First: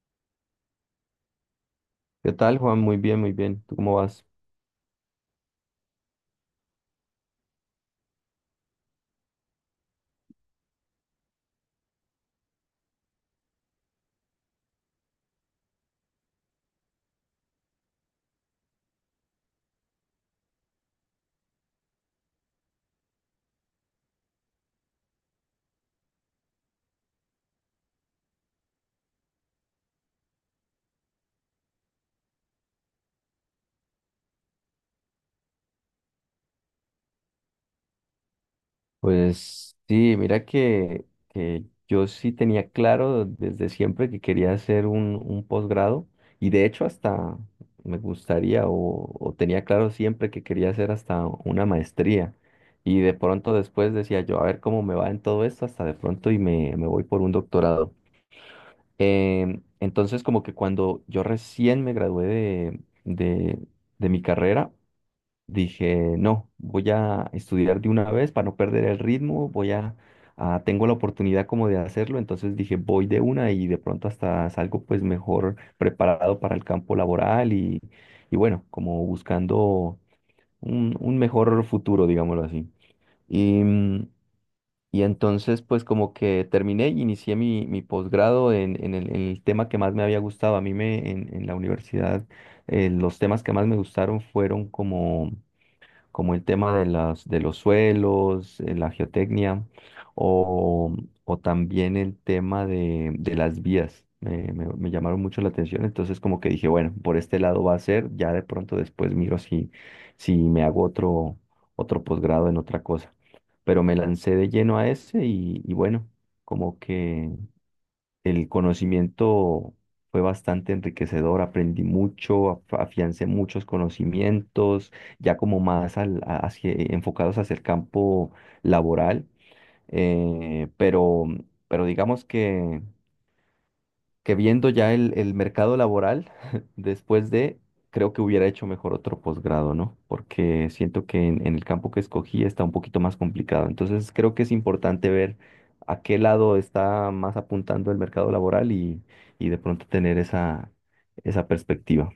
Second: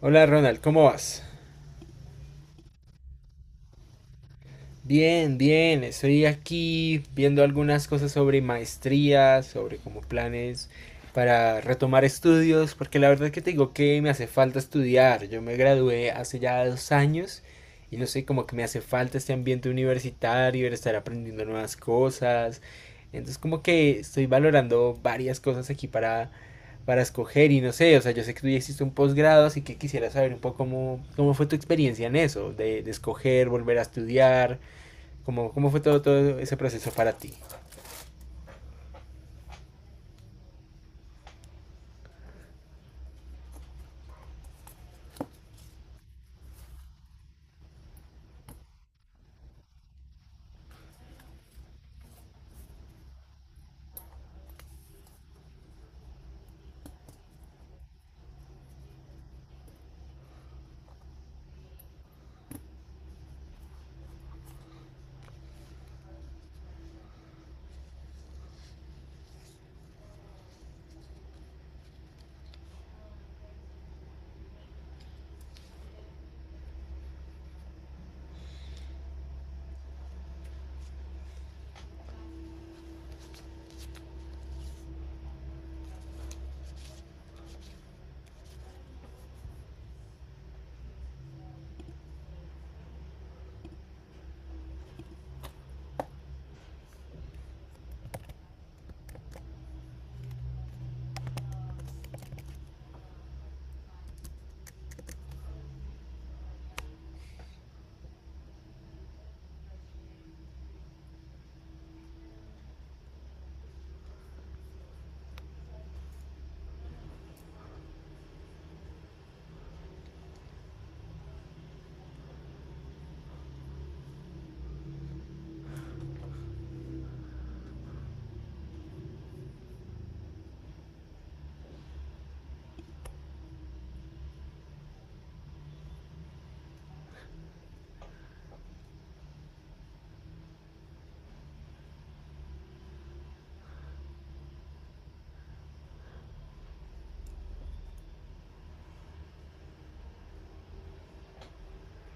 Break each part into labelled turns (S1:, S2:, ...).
S1: Hola Ronald, ¿cómo vas?
S2: ¿Qué tal, Juan? Muy bien, muy bien. ¿Tú cómo vas?
S1: Bien, bien, estoy aquí viendo algunas cosas sobre maestrías, sobre como planes para retomar estudios, porque la verdad que te digo que me hace falta estudiar. Yo me gradué hace ya 2 años y no sé, como que me hace falta este ambiente universitario, el estar aprendiendo nuevas cosas. Entonces como que estoy valorando varias cosas aquí para escoger y no sé, o sea, yo sé que tú ya hiciste un posgrado, así que quisiera saber un poco cómo, cómo fue tu experiencia en eso, de escoger, volver a estudiar. ¿Cómo, cómo fue todo, todo ese proceso para ti?
S2: Pues sí, mira que yo sí tenía claro desde siempre que quería hacer un posgrado y de hecho hasta me gustaría o tenía claro siempre que quería hacer hasta una maestría y de pronto después decía yo, a ver cómo me va en todo esto hasta de pronto y me voy por un doctorado. Entonces como que cuando yo recién me gradué de de mi carrera, dije, no, voy a estudiar de una vez para no perder el ritmo, tengo la oportunidad como de hacerlo, entonces dije, voy de una y de pronto hasta salgo pues mejor preparado para el campo laboral y bueno, como buscando un mejor futuro, digámoslo así. Y, mm, y entonces pues como que terminé y inicié mi posgrado en el tema que más me había gustado. A mí en la universidad, los temas que más me gustaron fueron como como el tema de de los suelos, la geotecnia, o, o también el tema de las vías. Me llamaron mucho la atención, entonces como que dije, bueno, por este lado va a ser, ya de pronto después miro si me hago otro posgrado en otra cosa. Pero me lancé de lleno a ese y bueno, como que el conocimiento fue bastante enriquecedor, aprendí mucho, afiancé muchos conocimientos, ya como más enfocados hacia el campo laboral, eh, pero, pero digamos que viendo ya el mercado laboral, después de, creo que hubiera hecho mejor otro posgrado, ¿no? Porque siento que en el campo que escogí está un poquito más complicado. Entonces creo que es importante ver a qué lado está más apuntando el mercado laboral y de pronto tener esa perspectiva.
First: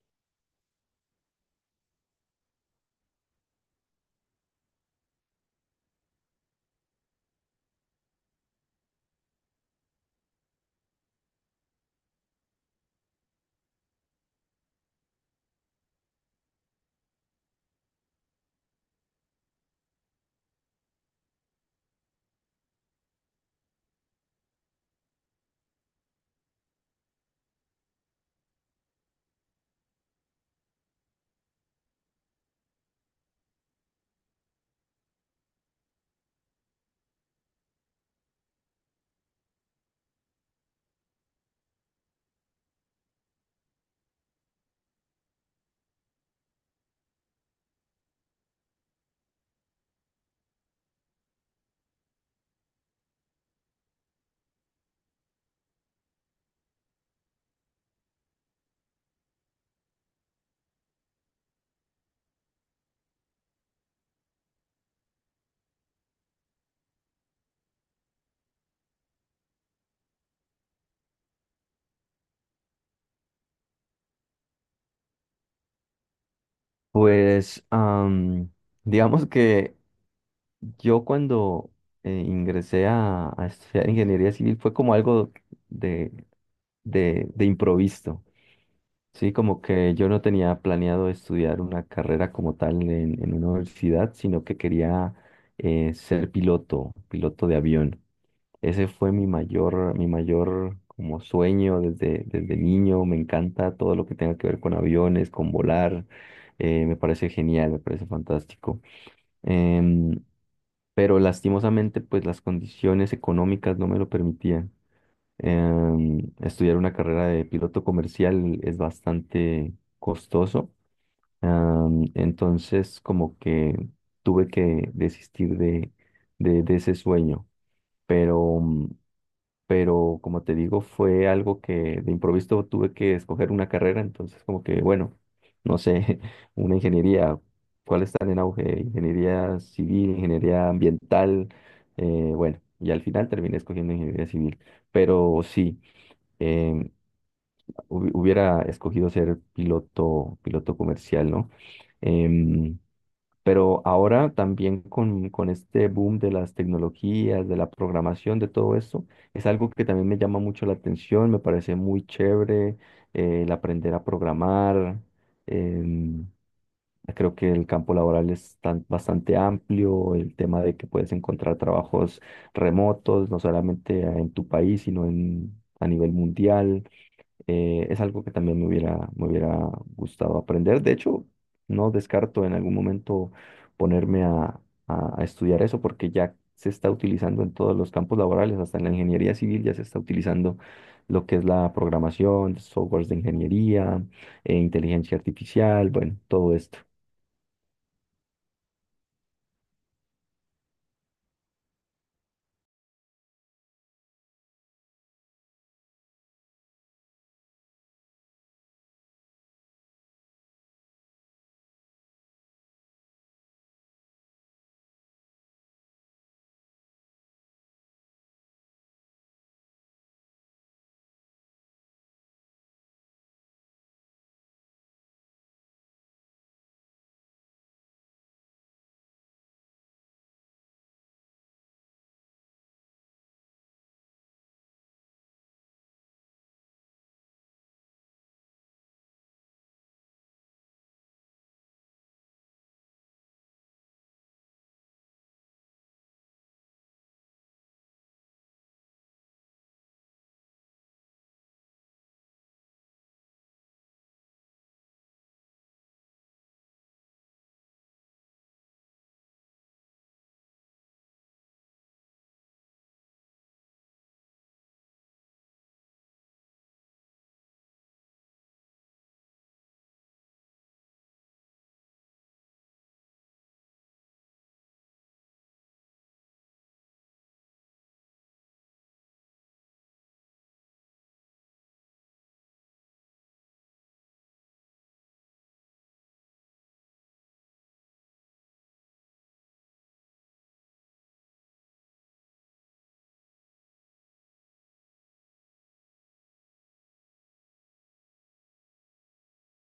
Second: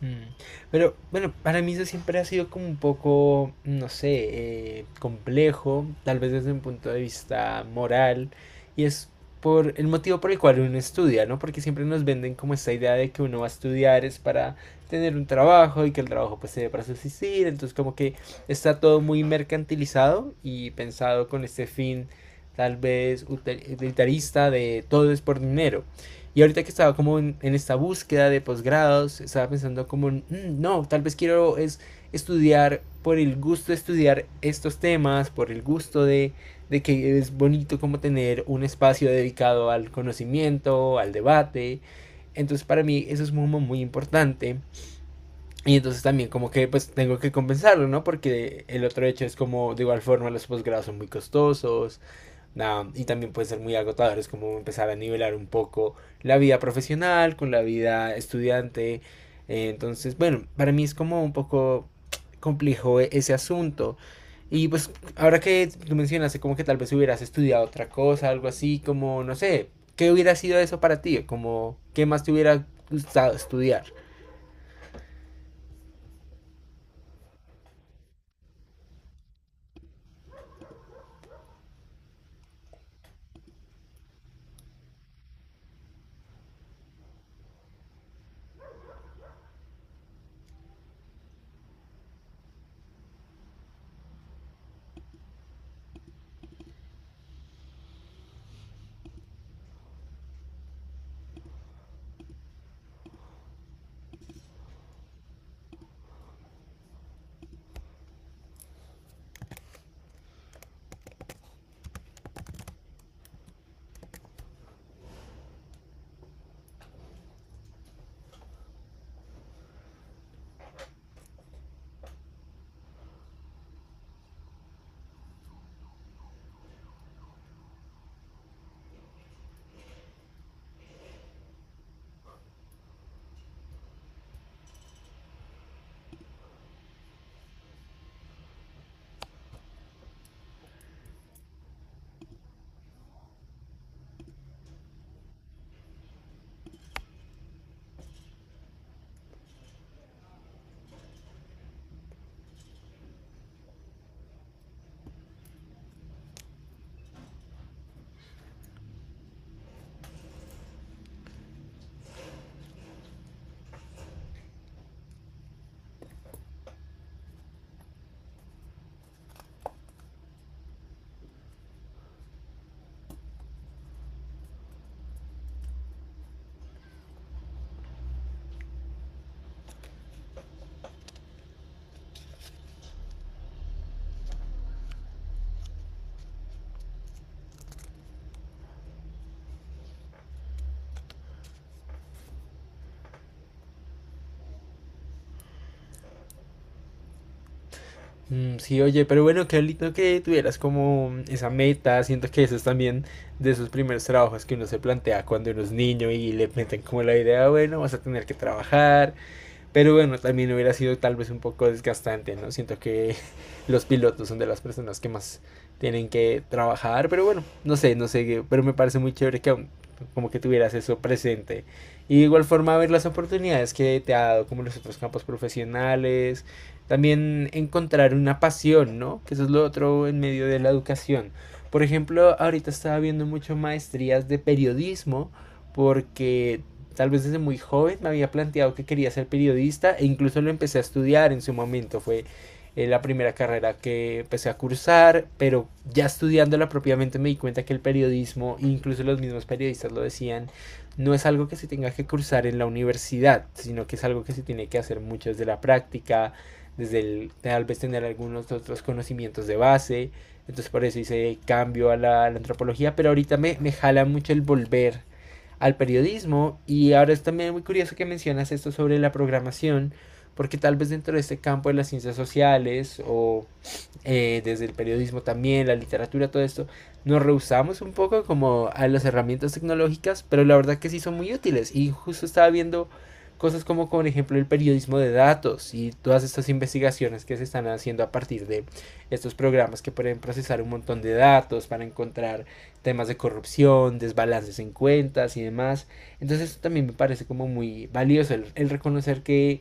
S1: Mm. Pero bueno, para mí eso siempre ha sido como un poco, no sé, complejo, tal vez desde un punto de vista moral, y es por el motivo por el cual uno estudia, ¿no? Porque siempre nos venden como esta idea de que uno va a estudiar es para tener un trabajo y que el trabajo pues se debe para subsistir, entonces como que está todo muy mercantilizado y pensado con este fin tal vez utilitarista de todo es por dinero. Y ahorita que estaba como en esta búsqueda de posgrados, estaba pensando como, no, tal vez quiero es estudiar por el gusto de estudiar estos temas, por el gusto de que es bonito como tener un espacio dedicado al conocimiento, al debate. Entonces para mí eso es muy, muy importante. Y entonces también como que pues tengo que compensarlo, ¿no? Porque el otro hecho es como de igual forma los posgrados son muy costosos. Nah, y también puede ser muy agotador, es como empezar a nivelar un poco la vida profesional con la vida estudiante. Entonces, bueno, para mí es como un poco complejo ese asunto. Y pues ahora que tú mencionaste como que tal vez hubieras estudiado otra cosa, algo así, como no sé, ¿qué hubiera sido eso para ti? Como, ¿qué más te hubiera gustado estudiar?
S2: Pues digamos que yo cuando ingresé a estudiar ingeniería civil fue como algo de, de improviso. Sí, como que yo no tenía planeado estudiar una carrera como tal en una universidad, sino que quería ser piloto, piloto de avión. Ese fue mi mayor como sueño desde, desde niño. Me encanta todo lo que tenga que ver con aviones, con volar. Me parece genial, me parece fantástico. Em, pero lastimosamente, pues las condiciones económicas no me lo permitían. Estudiar una carrera de piloto comercial es bastante costoso. Entonces, como que tuve que desistir de ese sueño. Pero, mm, pero, como te digo, fue algo que de improviso tuve que escoger una carrera. Entonces, como que, bueno, no sé, una ingeniería, ¿cuáles están en auge? Ingeniería civil, ingeniería ambiental. Bueno, y al final terminé escogiendo ingeniería civil. Pero sí em, hubiera escogido ser piloto, piloto comercial, ¿no? Em, pero ahora también con este boom de las tecnologías, de la programación, de todo esto, es algo que también me llama mucho la atención, me parece muy chévere el aprender a programar. em, Creo que el campo laboral es bastante amplio, el tema de que puedes encontrar trabajos remotos, no solamente en tu país, sino en, a nivel mundial. Es algo que también me hubiera gustado aprender. De hecho, no descarto en algún momento ponerme a estudiar eso porque ya se está utilizando en todos los campos laborales, hasta en la ingeniería civil ya se está utilizando lo que es la programación, softwares de ingeniería, inteligencia artificial, bueno, todo esto.
S1: Mm. Sí, oye, pero bueno, qué lindo que tuvieras como esa meta. Siento que eso es también de esos primeros trabajos que uno se plantea cuando uno es niño y le meten como la idea, "Ah, bueno, vas a tener que trabajar, pero bueno, también hubiera sido tal vez un poco desgastante, ¿no?" Siento que los pilotos son de las personas que más tienen que trabajar, pero bueno, no sé, no sé, pero me parece muy chévere que aún como que tuvieras eso presente. Y de igual forma ver las oportunidades que te ha dado como los otros campos profesionales, también encontrar una pasión, ¿no? Que eso es lo otro en medio de la educación. Por ejemplo, ahorita estaba viendo mucho maestrías de periodismo porque tal vez desde muy joven me había planteado que quería ser periodista e incluso lo empecé a estudiar en su momento, fue la primera carrera que empecé a cursar, pero ya estudiándola propiamente me di cuenta que el periodismo, incluso los mismos periodistas lo decían, no es algo que se tenga que cursar en la universidad, sino que es algo que se tiene que hacer mucho desde la práctica, desde el, tal vez tener algunos otros conocimientos de base, entonces por eso hice cambio a a la antropología, pero ahorita me jala mucho el volver al periodismo y ahora es también muy curioso que mencionas esto sobre la programación porque tal vez dentro de este campo de las ciencias sociales o desde el periodismo también, la literatura, todo esto, nos rehusamos un poco como a las herramientas tecnológicas, pero la verdad que sí son muy útiles. Y justo estaba viendo cosas como, por ejemplo, el periodismo de datos y todas estas investigaciones que se están haciendo a partir de estos programas que pueden procesar un montón de datos para encontrar temas de corrupción, desbalances en cuentas y demás. Entonces eso también me parece como muy valioso el reconocer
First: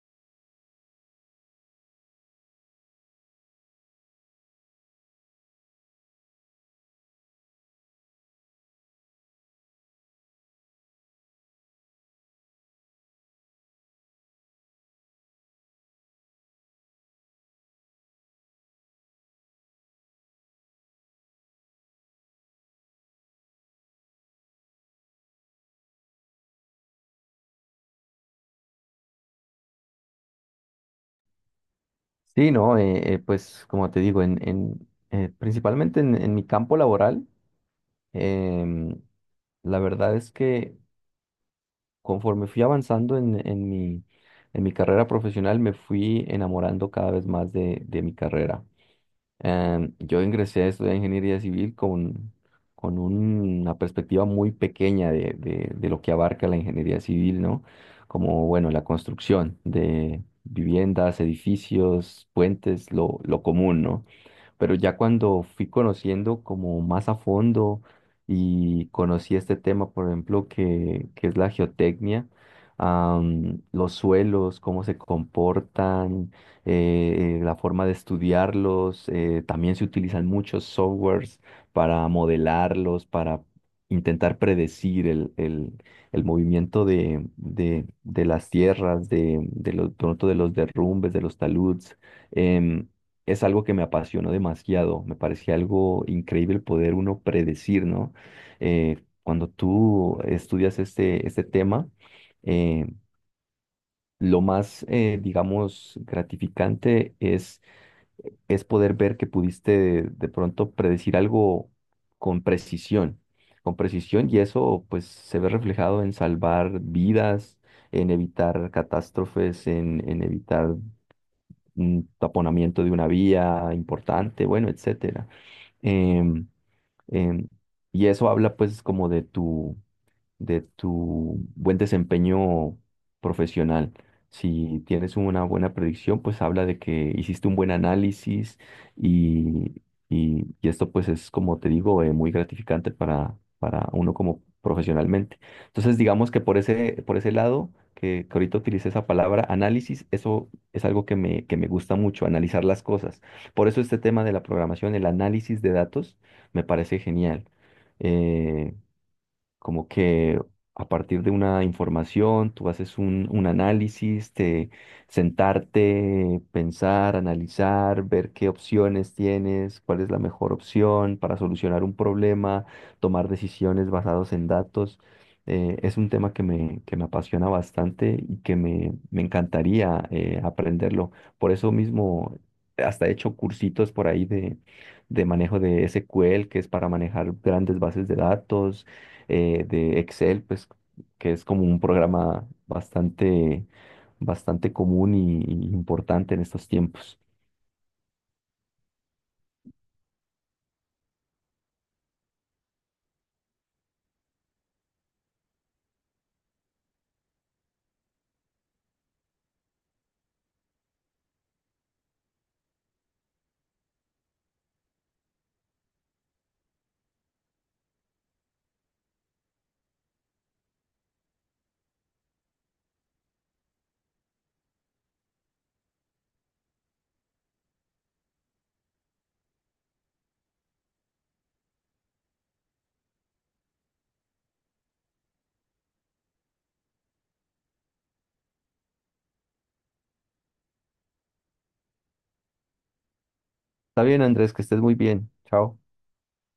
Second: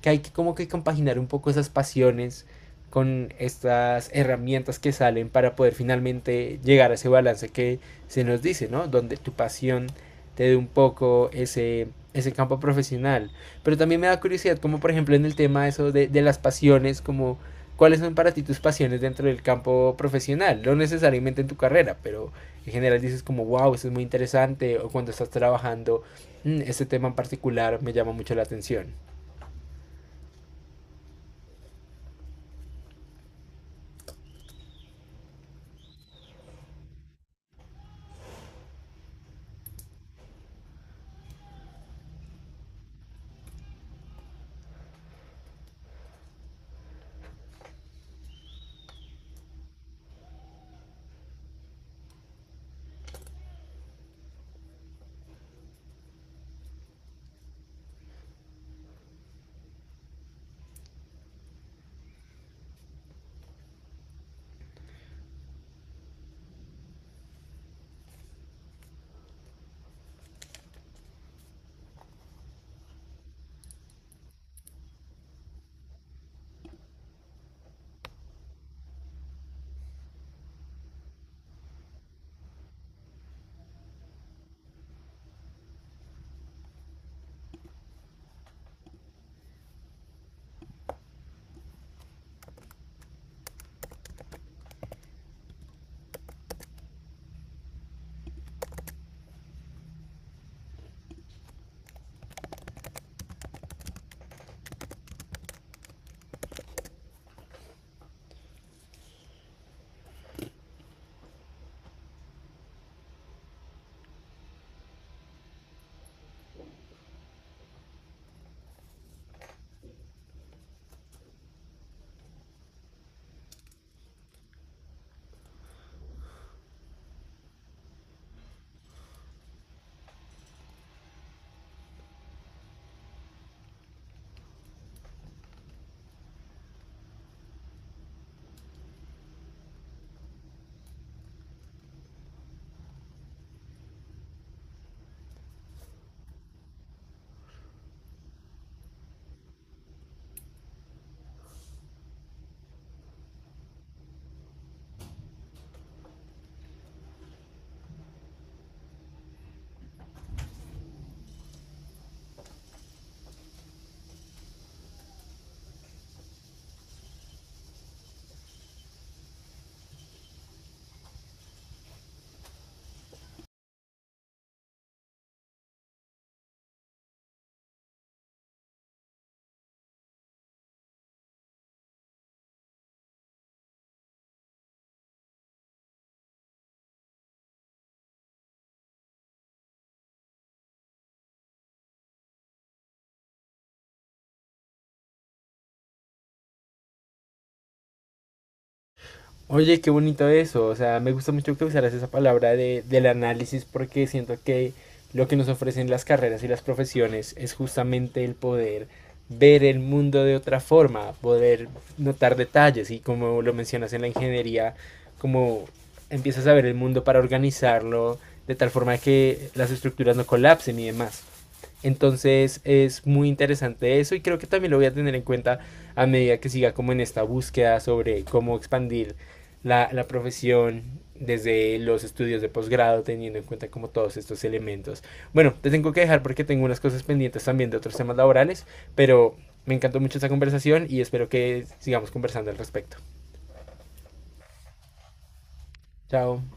S1: que hay que como que compaginar un poco esas pasiones con estas herramientas que salen para poder finalmente llegar a ese balance que se nos dice, ¿no? Donde tu pasión te dé un poco ese, ese campo profesional. Pero también me da curiosidad, como por ejemplo en el tema eso de las pasiones, como cuáles son para ti tus pasiones dentro del campo profesional, no necesariamente en tu carrera, pero en general dices como, wow, esto es muy interesante, o cuando estás trabajando, mmm, este tema en particular me llama mucho la atención.
S2: Sí, no, pues como te digo, principalmente en mi campo laboral, em, la verdad es que conforme fui avanzando en mi carrera profesional, me fui enamorando cada vez más de mi carrera. Yo ingresé a estudiar ingeniería civil con una perspectiva muy pequeña de, de lo que abarca la ingeniería civil, ¿no? Como, bueno, la construcción de viviendas, edificios, puentes, lo común, ¿no? Pero ya cuando fui conociendo como más a fondo y conocí este tema, por ejemplo, que es la geotecnia, los suelos, cómo se comportan, la forma de estudiarlos, también se utilizan muchos softwares para modelarlos, para intentar predecir el movimiento de las tierras, pronto de los derrumbes, de los taludes. em, es algo que me apasionó demasiado. Me parecía algo increíble el poder uno predecir, ¿no? Cuando tú estudias este tema, eh, lo más, digamos, gratificante es poder ver que pudiste de pronto predecir algo con precisión, con precisión, y eso pues se ve reflejado en salvar vidas, en evitar catástrofes, en evitar un taponamiento de una vía importante, bueno, etcétera. Em, em, y eso habla pues como de tu buen desempeño profesional. Si tienes una buena predicción, pues habla de que hiciste un buen análisis y, y esto pues es, como te digo, muy gratificante para uno como profesionalmente. Entonces, digamos que por ese lado, que ahorita utilicé esa palabra análisis, eso es algo que que me gusta mucho, analizar las cosas. Por eso este tema de la programación, el análisis de datos, me parece genial. Eh, Como que a partir de una información tú haces un análisis, te sentarte, pensar, analizar, ver qué opciones tienes, cuál es la mejor opción para solucionar un problema, tomar decisiones basadas en datos. Es un tema que que me apasiona bastante y que me encantaría aprenderlo. Por eso mismo, hasta he hecho cursitos por ahí de manejo de SQL, que es para manejar grandes bases de datos de Excel, pues que es como un programa bastante, bastante común y importante en estos tiempos.
S1: Oye, qué bonito eso. O sea, me gusta mucho que usaras esa palabra de, del análisis porque siento que lo que nos ofrecen las carreras y las profesiones es justamente el poder ver el mundo de otra forma, poder notar detalles y como lo mencionas en la ingeniería, como empiezas a ver el mundo para organizarlo de tal forma que las estructuras no colapsen y demás. Entonces es muy interesante eso y creo que también lo voy a tener en cuenta a medida que siga como en esta búsqueda sobre cómo expandir la profesión desde los estudios de posgrado, teniendo en cuenta como todos estos elementos. Bueno, te tengo que dejar porque tengo unas cosas pendientes también de otros temas laborales, pero me encantó mucho esta conversación y espero que sigamos conversando al respecto.
S2: Está bien, Andrés, que estés muy bien. Chao.
S1: Chao.